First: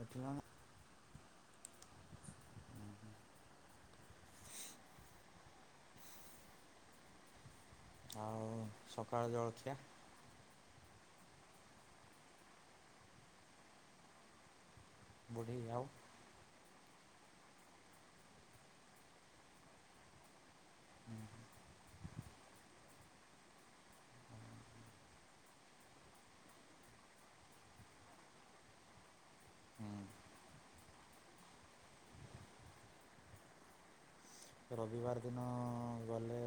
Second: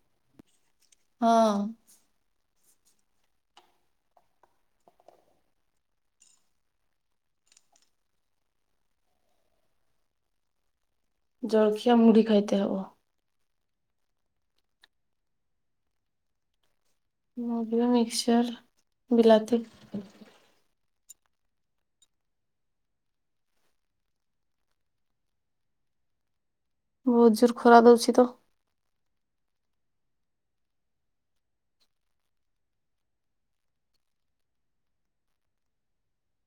ଉଠିଲାଣି? ହଁ। ଆଉ ସକାଳ ଜଳଖିଆ? ଜଳଖିଆ ମୁଢି ଖାଇତେ ହବ। ମୁଢ଼ି ଆଉ ମୁଢ଼ି ଓ ମିକ୍ଚର୍ ବିଲାତି। ହୁଁ ହୁଁ। ବୋହୁତ ଜୋର ଖରା ଦୋଉଛି ତ। ହୁଁ ରବିବାର ଦିନ ଗଲେ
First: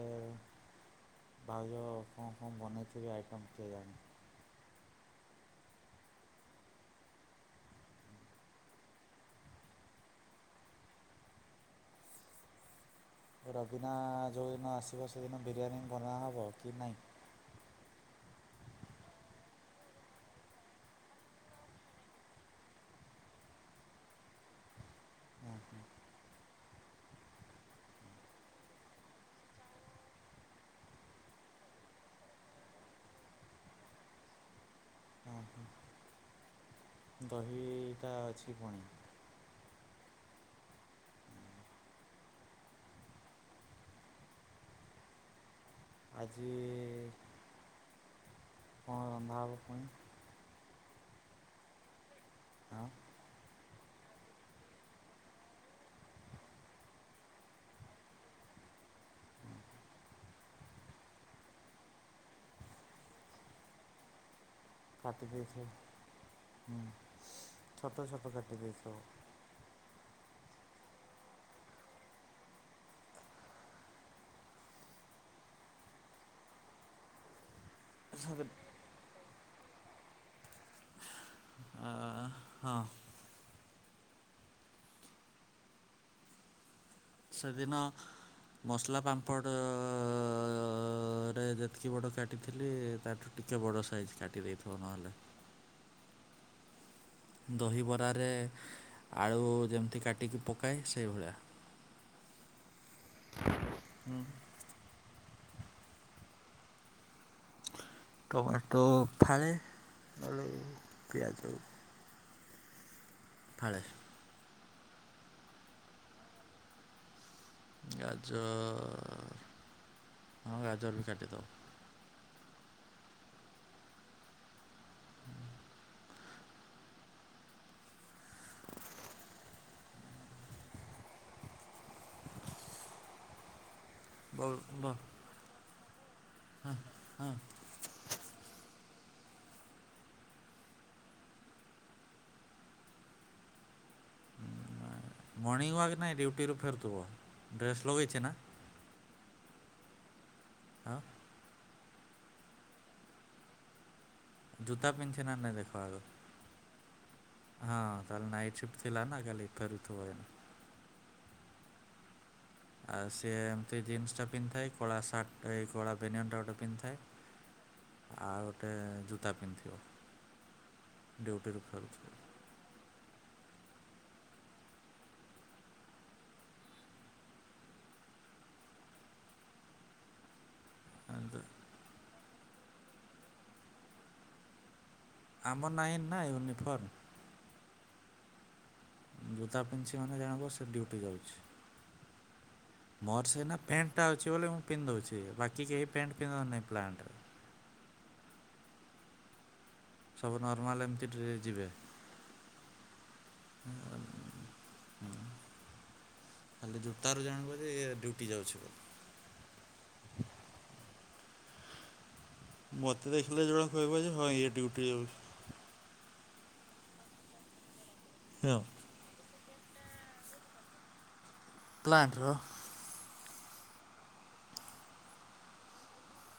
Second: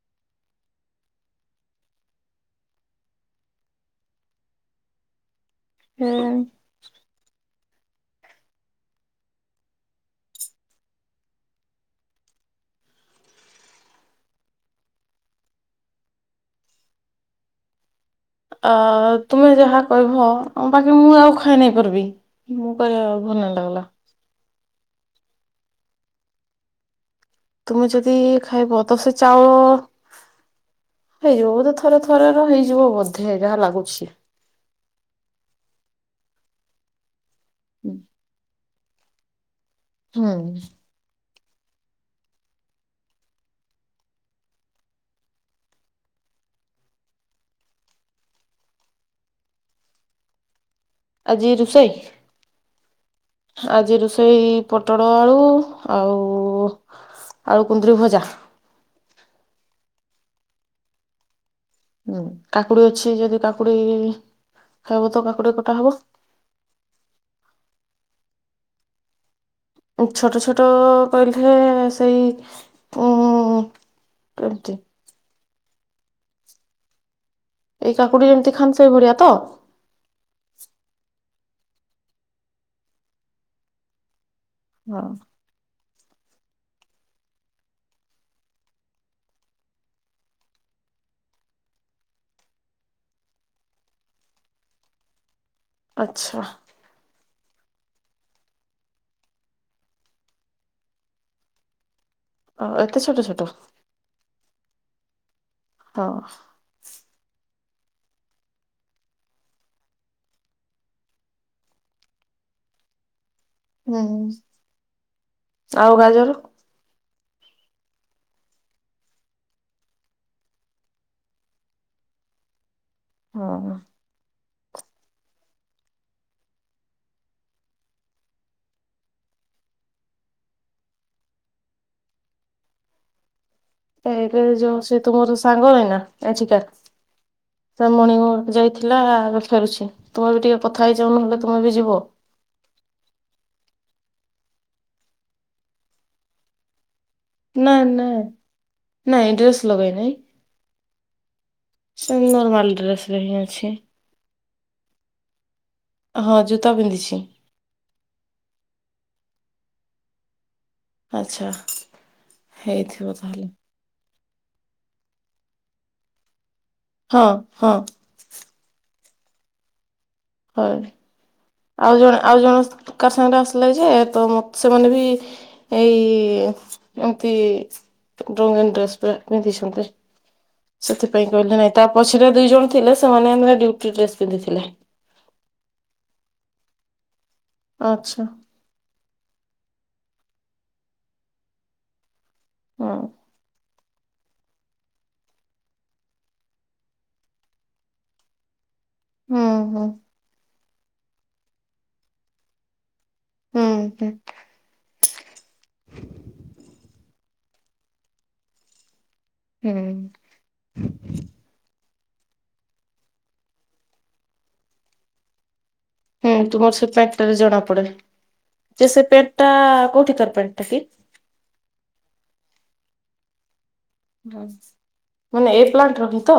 ଭାଉଜ କଣ କଣ ବନେଇଥିବେ ଆଇଟମ କେଜାଣି। କେଜାଣି। ରବିନା ଯୋଉ ଦିନ ଆସିବ ସେଦିନ ବିରିୟାନୀ ବନା ହବ କି ନାଇଁ? ଅ ତୁମେ ଯାହା କହିବ ବାକି ମୁଁ ଆଉ ଖାଇ ନାଇଁ ପାରବି। ମୁଁ କରିଅ ଭ [unintelligible] ହଁ ହଁ ତୁମେ ଯଦି ଖାଇବ ତ ସେ ଚାଉଳ ହେଇଯିବ ବୋଧେ ଥରେ ଥରେ ର ହେଇଯିବ ବୋଧେ ଯାହା ଲାଗୁଛି। ଅ ହୋ। ଦହିଟା ଅଛି ଫୁଣି। ହୁଁ। ଆଜି କଣ ରନ୍ଧା ହବ ପୁଣି? ଆଜି ରୁଷେଇ ହଁ। ଆଜି ରୋଷେଇ ପୋଟଳ ଆଳୁ ଆଉ ଆଳୁ କୁନ୍ଦୁରି ଭଜା। ହୁଁ କାକୁଡି ଅଛି ଯଦି କାକୁଡି ଖାଇବ ତ କାଟି କାକୁଡି ଦେଇଥିବ କଟା ହବ ହୁଁ ଛୋଟ ଛୋଟ କାଟି ଦେଇିଥିବ। ଛୋଟ ଛୋଟ କହିଲେ ସେଇ ଉଁ କେଡିକ୍ ଟେ ଏଇ କାକୁଡି ଯେମିତି ଖାଆନ୍ତି ସେଇ ଭଳିଆ ତ? ଆଁ ହଁ। ହଁ। ସେଦିନ ମସଲା ପାମ୍ପଡ଼ରେ ଯେତିକି ବଡ଼ କାଟିଥିଲି ତାଠୁ ଟିକେ ବଡ଼ ସାଇଜ୍ କାଟି ଦେଇଥିବ ନହେଲେ। ଆଛା। ଦହିବରାରେ ଆଳୁ ଯେମିତି କାଟିକି ପକାଏ ସେଇଭଳିଆ। ଅ ଏତେ ଛୋଟ ଛୋଟ? ହଁ। ଟମାଟୋ ଫାଳେ ଆଳୁ ପିଆଜ ଫାଳେ ହୁଁ ଆଉ ଗାଜର ଗାଜର ହଁ ଗାଜର ବି କାଟିଦବ। ହଁ। ବ ଏକରେ ଯୋଉ ବ ସେ ତୁ ମୋର ସାଙ୍ଗ ନାହିଁନା ନାଚିକା ହଁ ସେ ମଣିଙ୍ଗ ୱାର୍କ ଯାଇ ଥିଲା କଥା ହେଉଛି ତୁମେ ବି ଟିକେ କଥା ହେଇଯାଉ ନହେଲେ ତୁମେ ବି ଯିବ। ମର୍ଣ୍ଣିଂ ୱାକ୍ ନାଇଁ ଡ୍ୟୁଟିରୁୁ ଫେରୁଥିବ। ନା ଡ୍ରେସ୍ ନା ଲଗେଇଛି ନାଇଁ ଡ୍ରେସ ଲଗାଇ ନାହି। ହଁ। ସୁ ନରମାଲ ଡ୍ରେସରେ ହିଁ ଅଛି। ଜୁତା ପିନ୍ଧଛେ ନା ନାଇ ଦେଖ। ହଁ ଜୁତା ପିନ୍ଧିଛି ତାହଲେ ନାଇଟ ସିଫ୍ଟ ଥିଲା ନା କାଲି। ଫେରୁଥିବ ଏୟନା। ଆଚ୍ଛା। ଆଉ ହେଇଥିବ ସିଏ ତାହେଲେ ଏମତି ଜିନ୍ସ ଟା ପିନ୍ଧିଥାଏ କଳା ସାର୍ଟଇ କଳା ବେନ୍ୟାନ ଗୋଟେ ହଁ ହଁ ପିନ୍ଧିଥାଏ ଆଉ ଗୋଟେ ଜୋତା ପିନ୍ଧିଥିବ। ହଉ ଡ୍ୟୁଟିରୁ ଆଉ ଫେରୁଥିବ। ଜଣେ ଆଉ ଜଣ କ ତାର ସାଙ୍ଗରେ ଆସିଲେ ଯେ ତ ମତ ସେମାନେ ବି ଏଇ ଏମତି ଙ୍ଗଡ୍ରେସ୍ ପେଣ୍ଟ ପିନ୍ଧି ସେଥିପାଇଁ କହିଲେ ନାଇଁ ତା ପଛରେ ଦିଇ ଜଣ ଥିଲେ, ସେମାନେ ଆମ ଡିୟୁଟି ଡ୍ରେସ ପିନ୍ଧିଥିଲେ। ଆମର ନାହିଁନ ନା ୟୁନିଫର୍ମ। ଆଛା। ଜୋତା ପିନ୍ଧିଚି ମାନେ ଜାଣବ ସେ ଡୁଟି ଯାଉଛି। ହଁ ମୋରସେ ନା ପ୍ୟାଣ୍ଟ ଟା ଅଛି ବୋଲି ମୁଁ ପିନ୍ଧ ଦଉଛି ବାକି କେହି ପ୍ୟାଣ୍ଟ ପିନ୍ଧ ନାହିଁ ପ୍ଲାଣ୍ଟରେ। ହୁଁ ହୁଁ। ସବୁ ନର୍ମାଲ ଏମିତି ଡ୍ରେସ ଯିବେ। ହୁଁ ହୁଁ ହଁ ଖାଲି ଜୁତାରୁ ଜାଣିବ ଏ ଡ୍ୟୁଟି ଯାଉଚି ବୋଲି। ହୁଁ। ମତେ ଦେଖିଲେ ଜଣ କହିବ ଯେ ହଁ ଇଏ ଡ୍ୟୁଟି ଯାଉଚି। ହୁଁ ତୁମର ସେ ପ୍ୟାଣ୍ଟ ଟାରେ ଜଣା ପଡେ ଯେ ସେ ପଣ୍ଟ ଟା କଉଠି କରପଣ୍ଟଟକି? ପ୍ଲାଣ୍ଟର। ମାନେ ଏ ପ୍ଲାଣ୍ଟ ର ହି ତ?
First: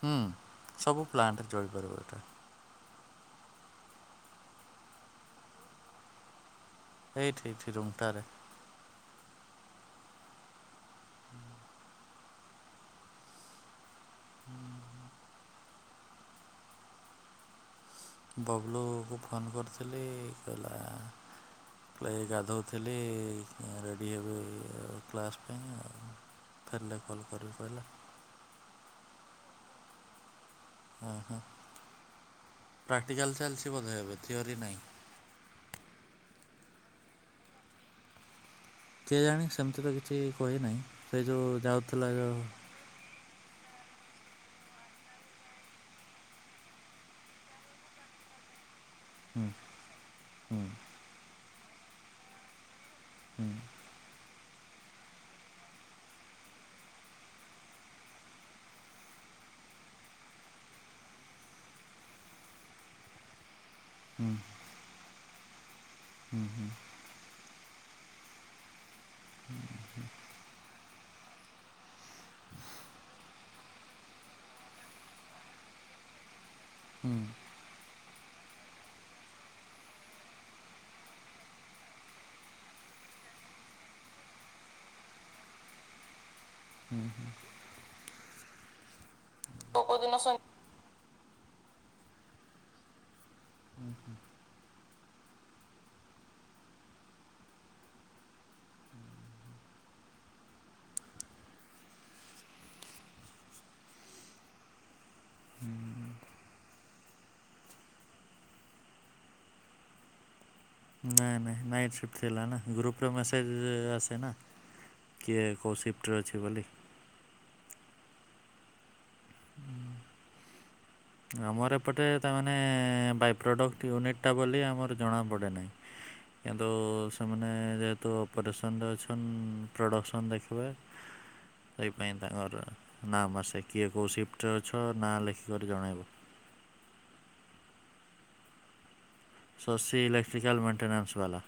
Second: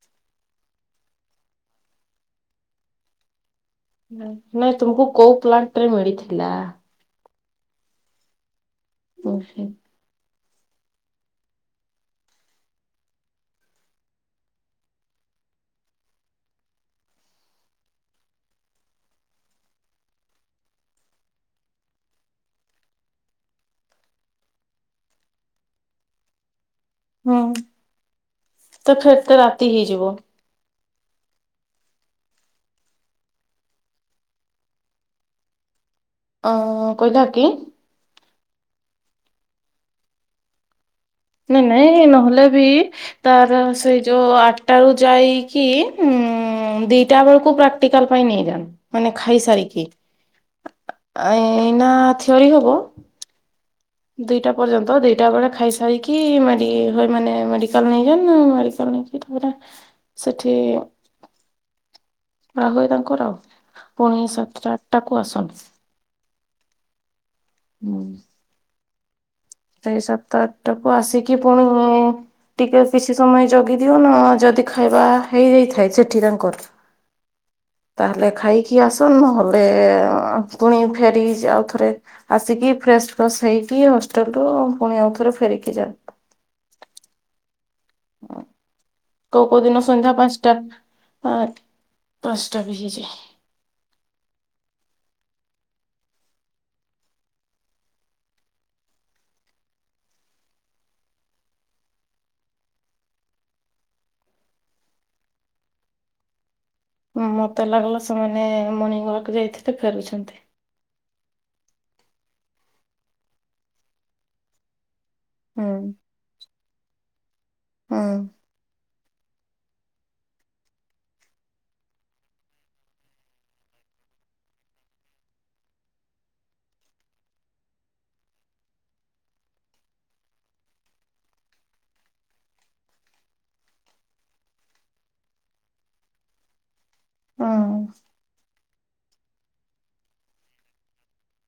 ହୁଁ ସବୁ ପ୍ଲାଣ୍ଟ ଚଳିପାରିବ ଏଇଟା। ନାଇଁ ତୁମକୁ କୋଉ ପ୍ଲାଣ୍ଟ ରେ ମିଳିଥିଲା? ଏଇଠି ଏଇଠି ରୁମଠାରେ। ଓ ହୋ। ବବଲୁଙ୍କୁ ଫୋନ୍ କରିଥିଲି କହିଲା। ପ୍ ଗାଧୋଉଥିଲି ରେଡ଼ି ହେବେ କ୍ଲାସ୍ ପାଇଁ ଆଉ। ଫେରିଲେ କଲ୍ ହୁଁ କରିବି କହିଲା ତ ଫେର ତେ ରାତି ହେଇଯିବ। ହୁ ହୁଁ। ପ୍ରାକ୍ଟିକାଲ ଚାଲିଚି ବଧ ଏବେ ଥିଓରି ନାହିଁ। ଅ କହିଲା କି? କିଏ ଜାଣି ସେମିତି ତ କିଛି କହି ନାହିଁ। ନାଇଁ ନାଇଁ ନହେଲେ ବି ତାର ସେଇ ଯୋଉ ଆଠଟା ରୁ ଯାଇକି ଉ ଦିଟା ବେଳକୁ ପ୍ରାକ୍ଟିକାଲ ପାଇଁ ଯାଏ, ମାନେ ଖାଇ ସାରିକି ଏଇନା ଥିଓରି ହବ। ଦିଇଟା ପର୍ଯ୍ୟନ୍ତ ଦିଇଟା ବେଳେ ଖାଇସାଇକି ମ ମାନେ ମେଡିକାଲ ନେଇଯାନ୍ ମେଡିକାଲ ନେଇ ତାପରେ ସେଠି [inaudible] ରାହୁଏ ତାଙ୍କର ଆଉ ପୁଣି ସାତଟା ଆଠଟା କୁ ଆସନ୍ତି। ହୁଁ ହୁଁ। ହୁଁ। ସେଇ ସାତଟା ଆଠଟା କୁ ଆସିକି ପୁଣି ଟିକେ କିଛି ସମୟ ଜଗି ଦିଅ ନା ଯଦି ଖାଇବା ହେଇଯାଇଥାଏ, ସେଠି ତାଙ୍କର ହୁଁ ତାହେଲେ ଖାଇକି ଆସନୁ ହେଲେ ପୁଣି ଫେରି ଆଉଥରେ ଆସିକି ଫ୍ରେଷ୍ଟସ୍ ହେଇକି ହଷ୍ଟେଲ ରୁ ପୁଣି ଆଉ ଥରେ ଫେରିକି ଯା। ହୁଁ ହୁଁ କୋଉ କୋଉ ଦିନ କୋଉଦିନ ସନ୍ଧ୍ୟା ଶନି ପାଞ୍ଚଟା। ଆ ପାଞ୍ଚଟା ବି ହେଇଯାଏ। ହୁ ହୁ ମତେ ଲାଗିଲ ସେମାନେ ମର୍ଣ୍ଣିଂ ୱାକ୍ ଯାଇଥିଲେ ଫେରୁଛନ୍ତି। ନାଇଁ ନାଇଁ ନାଇଟ୍ ସିଫ୍ଟ ଥିଲା ନା ଗ୍ରୁପ୍ରେ ମେସେଜ ଆସେ ନା କିଏ କେଉଁ ହୁଁ ସିଫ୍ଟରେ ଅଛି ବୋଲି। ହଁ ହୁଁ ଆମର ଏପଟେ ତାମାନୋନେ ବାଇପ୍ରଡ଼କ୍ଟ ୟୁନିଟ୍ଟା ବୋଲି ଆମର ଜଣାପଡ଼େ ନାହିଁ। କିନ୍ତୁ ସେମାନେ ଯେହେତୁ ଅପରେସନରେ ଅଛନ୍ ପ୍ରଡ଼କ୍ସନ୍ ଦେଖିବେ। ସେଇପାଇ ତାଙ୍କର ନାମ ଆସେ କିଏ କହୁସି ଟଉ ଛଅ ନାଁ ଲେଖିକରି ଜଣାଇବ ହଁ ସଶୀ ଇଲେକ୍ଟ୍ରିକାଲ ମେଣ୍ଟେନାନ୍ସ ବାଲା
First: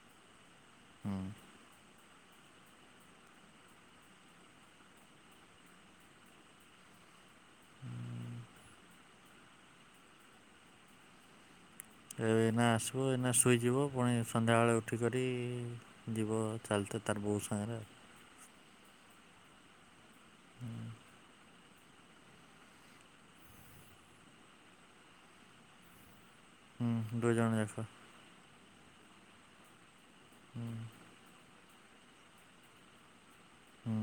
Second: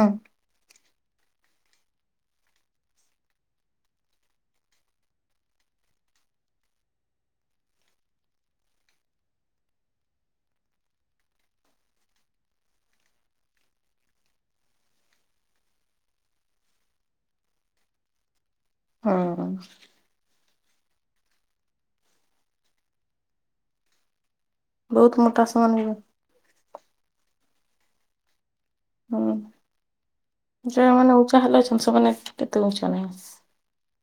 ଅଠ [unintelligible] ହୁଁ ହୁଁ ଏ ଏଇନା ଆସିବ, ଏଇନା ଶୋଇଯିବ, ପୁଣି ସନ୍ଧ୍ୟାବେଳେ ଉଠିକରି ଯିବ ଚାଲି ତ ତାର ବଉ ସାଙ୍ଗରେ ହଁ ହୁଁ ବହୁତ ମୋଟା ସମାନ ହେଇଗଲା। ହୁଁ ଦୁ ଜଣ ଆସ। ହୁଁ ଯେଉଁମାନେ ଉଁଚା ହେଲେ ଅଛନ୍ତି ସେମାନେ କେତେ ଉଁଚା ନାହିଁ ହୁଁ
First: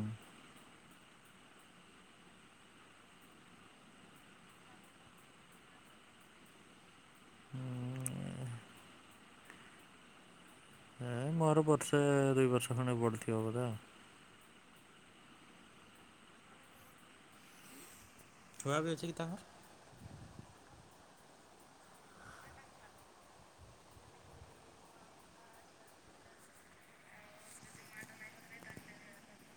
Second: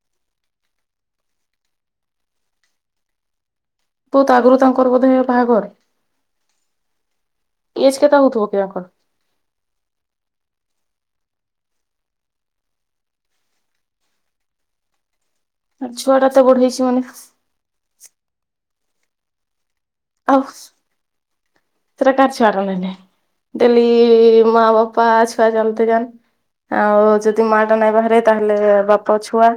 ବହୁତ ଆଗରୁ ତାଙ୍କର ବୋଧେ ବାହାଘର ଏଜ୍ କେତେ ହଉଥବ କଣ? ଏ ମୋର ବର୍ଷ ଦୁଇ ବର୍ଷ ଖଣ୍ଡେ ବଢି ଥିବ ବୋଧେ ଆ ଛୁଆ ଟା ତ ବଢେଇଛି ମାନେ ଛୁଆ ବି ଅଛି କି ତାଙ୍କର? ଆଉ ଚତକାାରଚ ବାରଣନେ [unintelligible] ଡେଲି ମା ବାପାଛୁଆ ଜ ଆଉ ଯଦି ମା ଟା ନାଇଁ ବାହାରେ ତାହେଲେ ବାପ ଛୁଆ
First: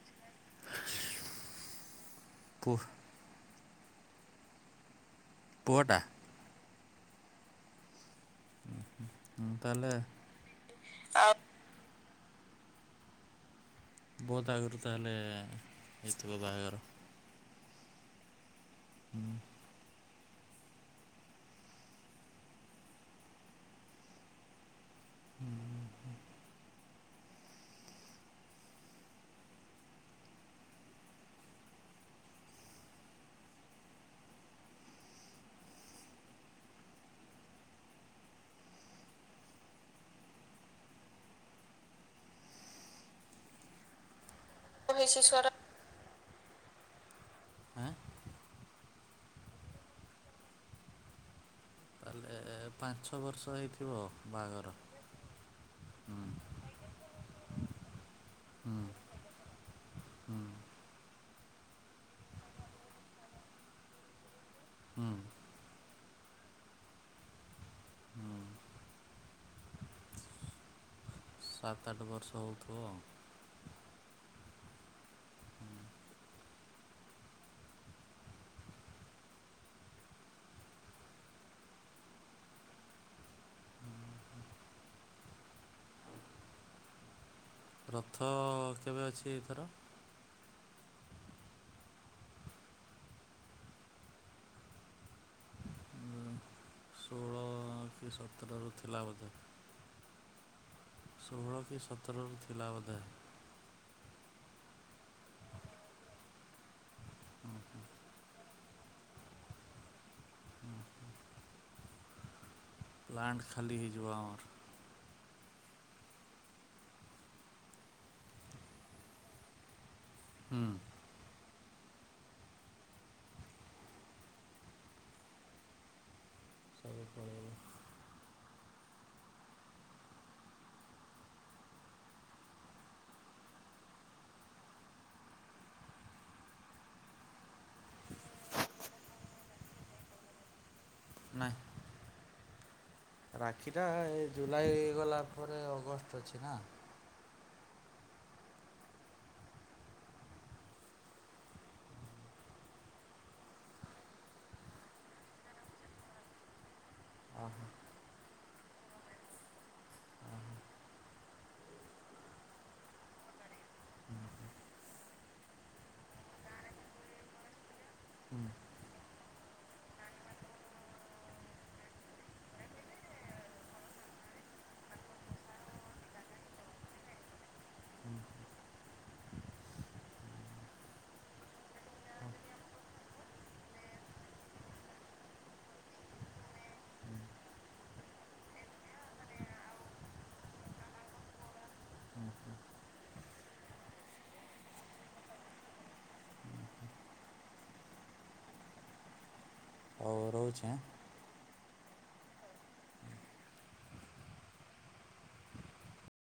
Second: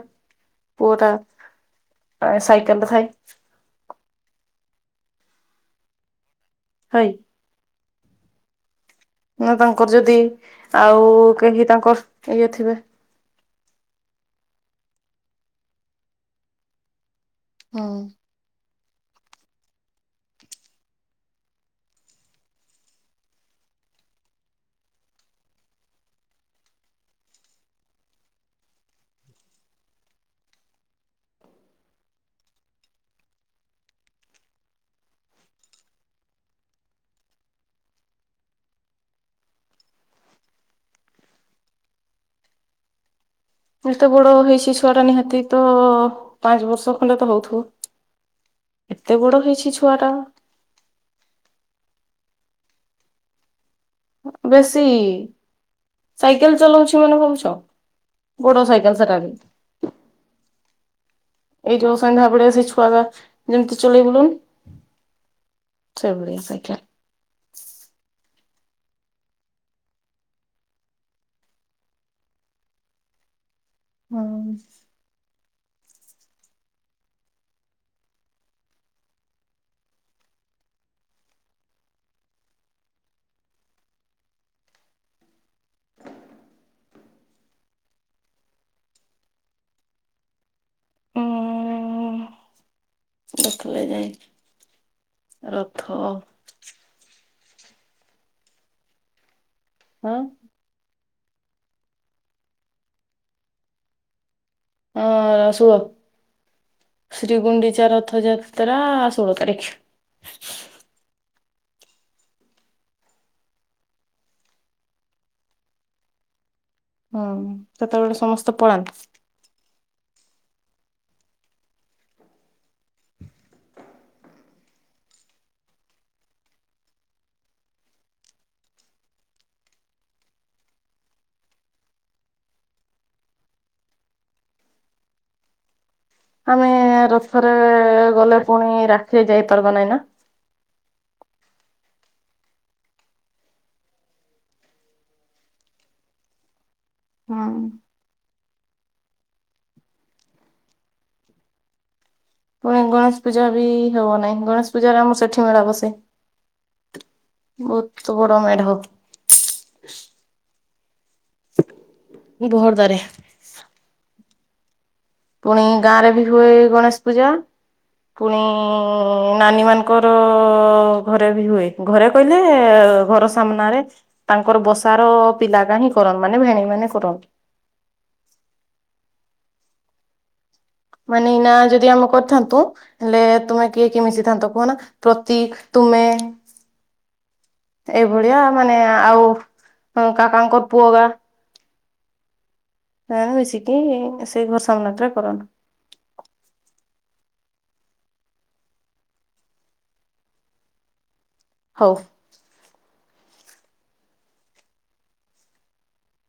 ପୁଅଟା ପୁ ସାଇକଲଟେ ଥାଏ [unintelligible] ପୁଅଟା ହଁ ହୁଁ ନା ତାଙ୍କର ତାହେଲେ ଯଦି ଆଉ କେହି ତାଙ୍କର ଇଏ ଥିବେ? ବହୁତ ଆଗରୁ ତାହେଲେ ହେଇଥିବ ବାହାଘର। ହଁ ହୁଁ ହୁଁ ହୁଁ ଏତେ ବଡ ହେଇଛି ଛୁଆ ଟା ନିହାତି ତ ପାଞ୍ଚ ବର୍ଷ ଖଣ୍ଡେ ତ ହେଇଥିବ। ଆଁ ଏତେ ବଡ ହେଇଛି ଛୁଆ ଟା ପାଞ୍ଚଛ ବର୍ଷ ହେଇଥିବ ବାହାଘର ବେଶି ସାଇକେଲ ଚଲଉଛି ମାନେ ଭାବୁଛ ବଡ଼ ସାଇକେଲ ସେଟା ବି। ଏଇ ଯୋଉ ସନ୍ଧ୍ୟା ବଳେ ସେଇ ଛୁଆ ରା ଯେମିତି ଚଲେଇ ବୁଲନ ହୁଁ। ସେଇଭଳିଆ ସାଇକେଲ୍। ସାତ ଆଠ ବର୍ଷ ହୋଇଥିବ ଆଉ। ହୁଁ। ରଥ କେବେ ଅଛି ଏଥର। ଉଁ ଦେଖିଲେ ଯାଇ କି ରଥ ଏଇ ସତରରୁ ଥିଲା ବୋଧେ। ହଁ ଷୋହଳ କି ସତରରୁ ଥିଲା ବୋଧେ। ଏ ସୁଅ। ଶ୍ରୀ ଗୁଣ୍ଡିଚା ରଥଯାତ୍ରା ଶୋଳ ତାରିଖ। ପ୍ଲାଣ୍ଟ ଖାଲି ହେଇଯିବ ହୁଁ ସେତେବେବେଳେ ସମସ୍ତେ ପଳାନ୍ତି। ହୁଁ। ସବୁ ପଳେଇବ ଆମେ ରଥରେ ଗଲେ ପୁଣି ରାକ୍ଷୀରେ ଯାଇପାରବ ନାଇଁ ନା? ନାଇଁ। ରାକ୍ଷୀଟା ଏ ଜୁଲାଇ ଗଲା ପରେ ଅଗଷ୍ଟ ଅଛି ନା। ହୁଁ। ପୁଣି ଗଣେଶ ପୂଜା ବି ହେବ ନାଇଁ ଗଣେଶ ପୂଜାରେ ଆମ ସେଠି ମେଳା ବସେ। ଓହୋ ବହୁତ ବଡ଼ ମେଢ଼। [inaudible] ବହର୍ ଦାରେ। ପୁଣି ଗାଁ ରେ ବି ହୁଏ ଗଣେଶ ପୂଜା। ପୁଣି ନାନୀ ମାନଙ୍କର ଘରେ ବି ହୁଏ ଘରେ କହିଲେ ଘର ସାମ୍ନାରେ ତାଙ୍କର ବର୍ଷା ର ପିଲା ନାହିଁ କରନ୍ ମାନେ ଭେଣୀଇ ମାନେ କରନ୍। [inaudible] ମାନେ ଏଇନା ଯଦି ଆମେ କରିଥାନ୍ତୁ ହେଲେ ତୁମେ କିଏ କିଏ ମିଶିଥାନ୍ତ କୁହନା ପ୍ରତି ତୁମେ [inaudible] ଏଇଭଳିଆ ମାନେ ଆଉ କାକାଙ୍କ ପୁଅ ଗା ମାନେ ମିଶିକି ସେଇ ଘର ସାମ୍ନା ଟାରେ କରନ୍। ଆଉ ରହୁଛି। ହଉ।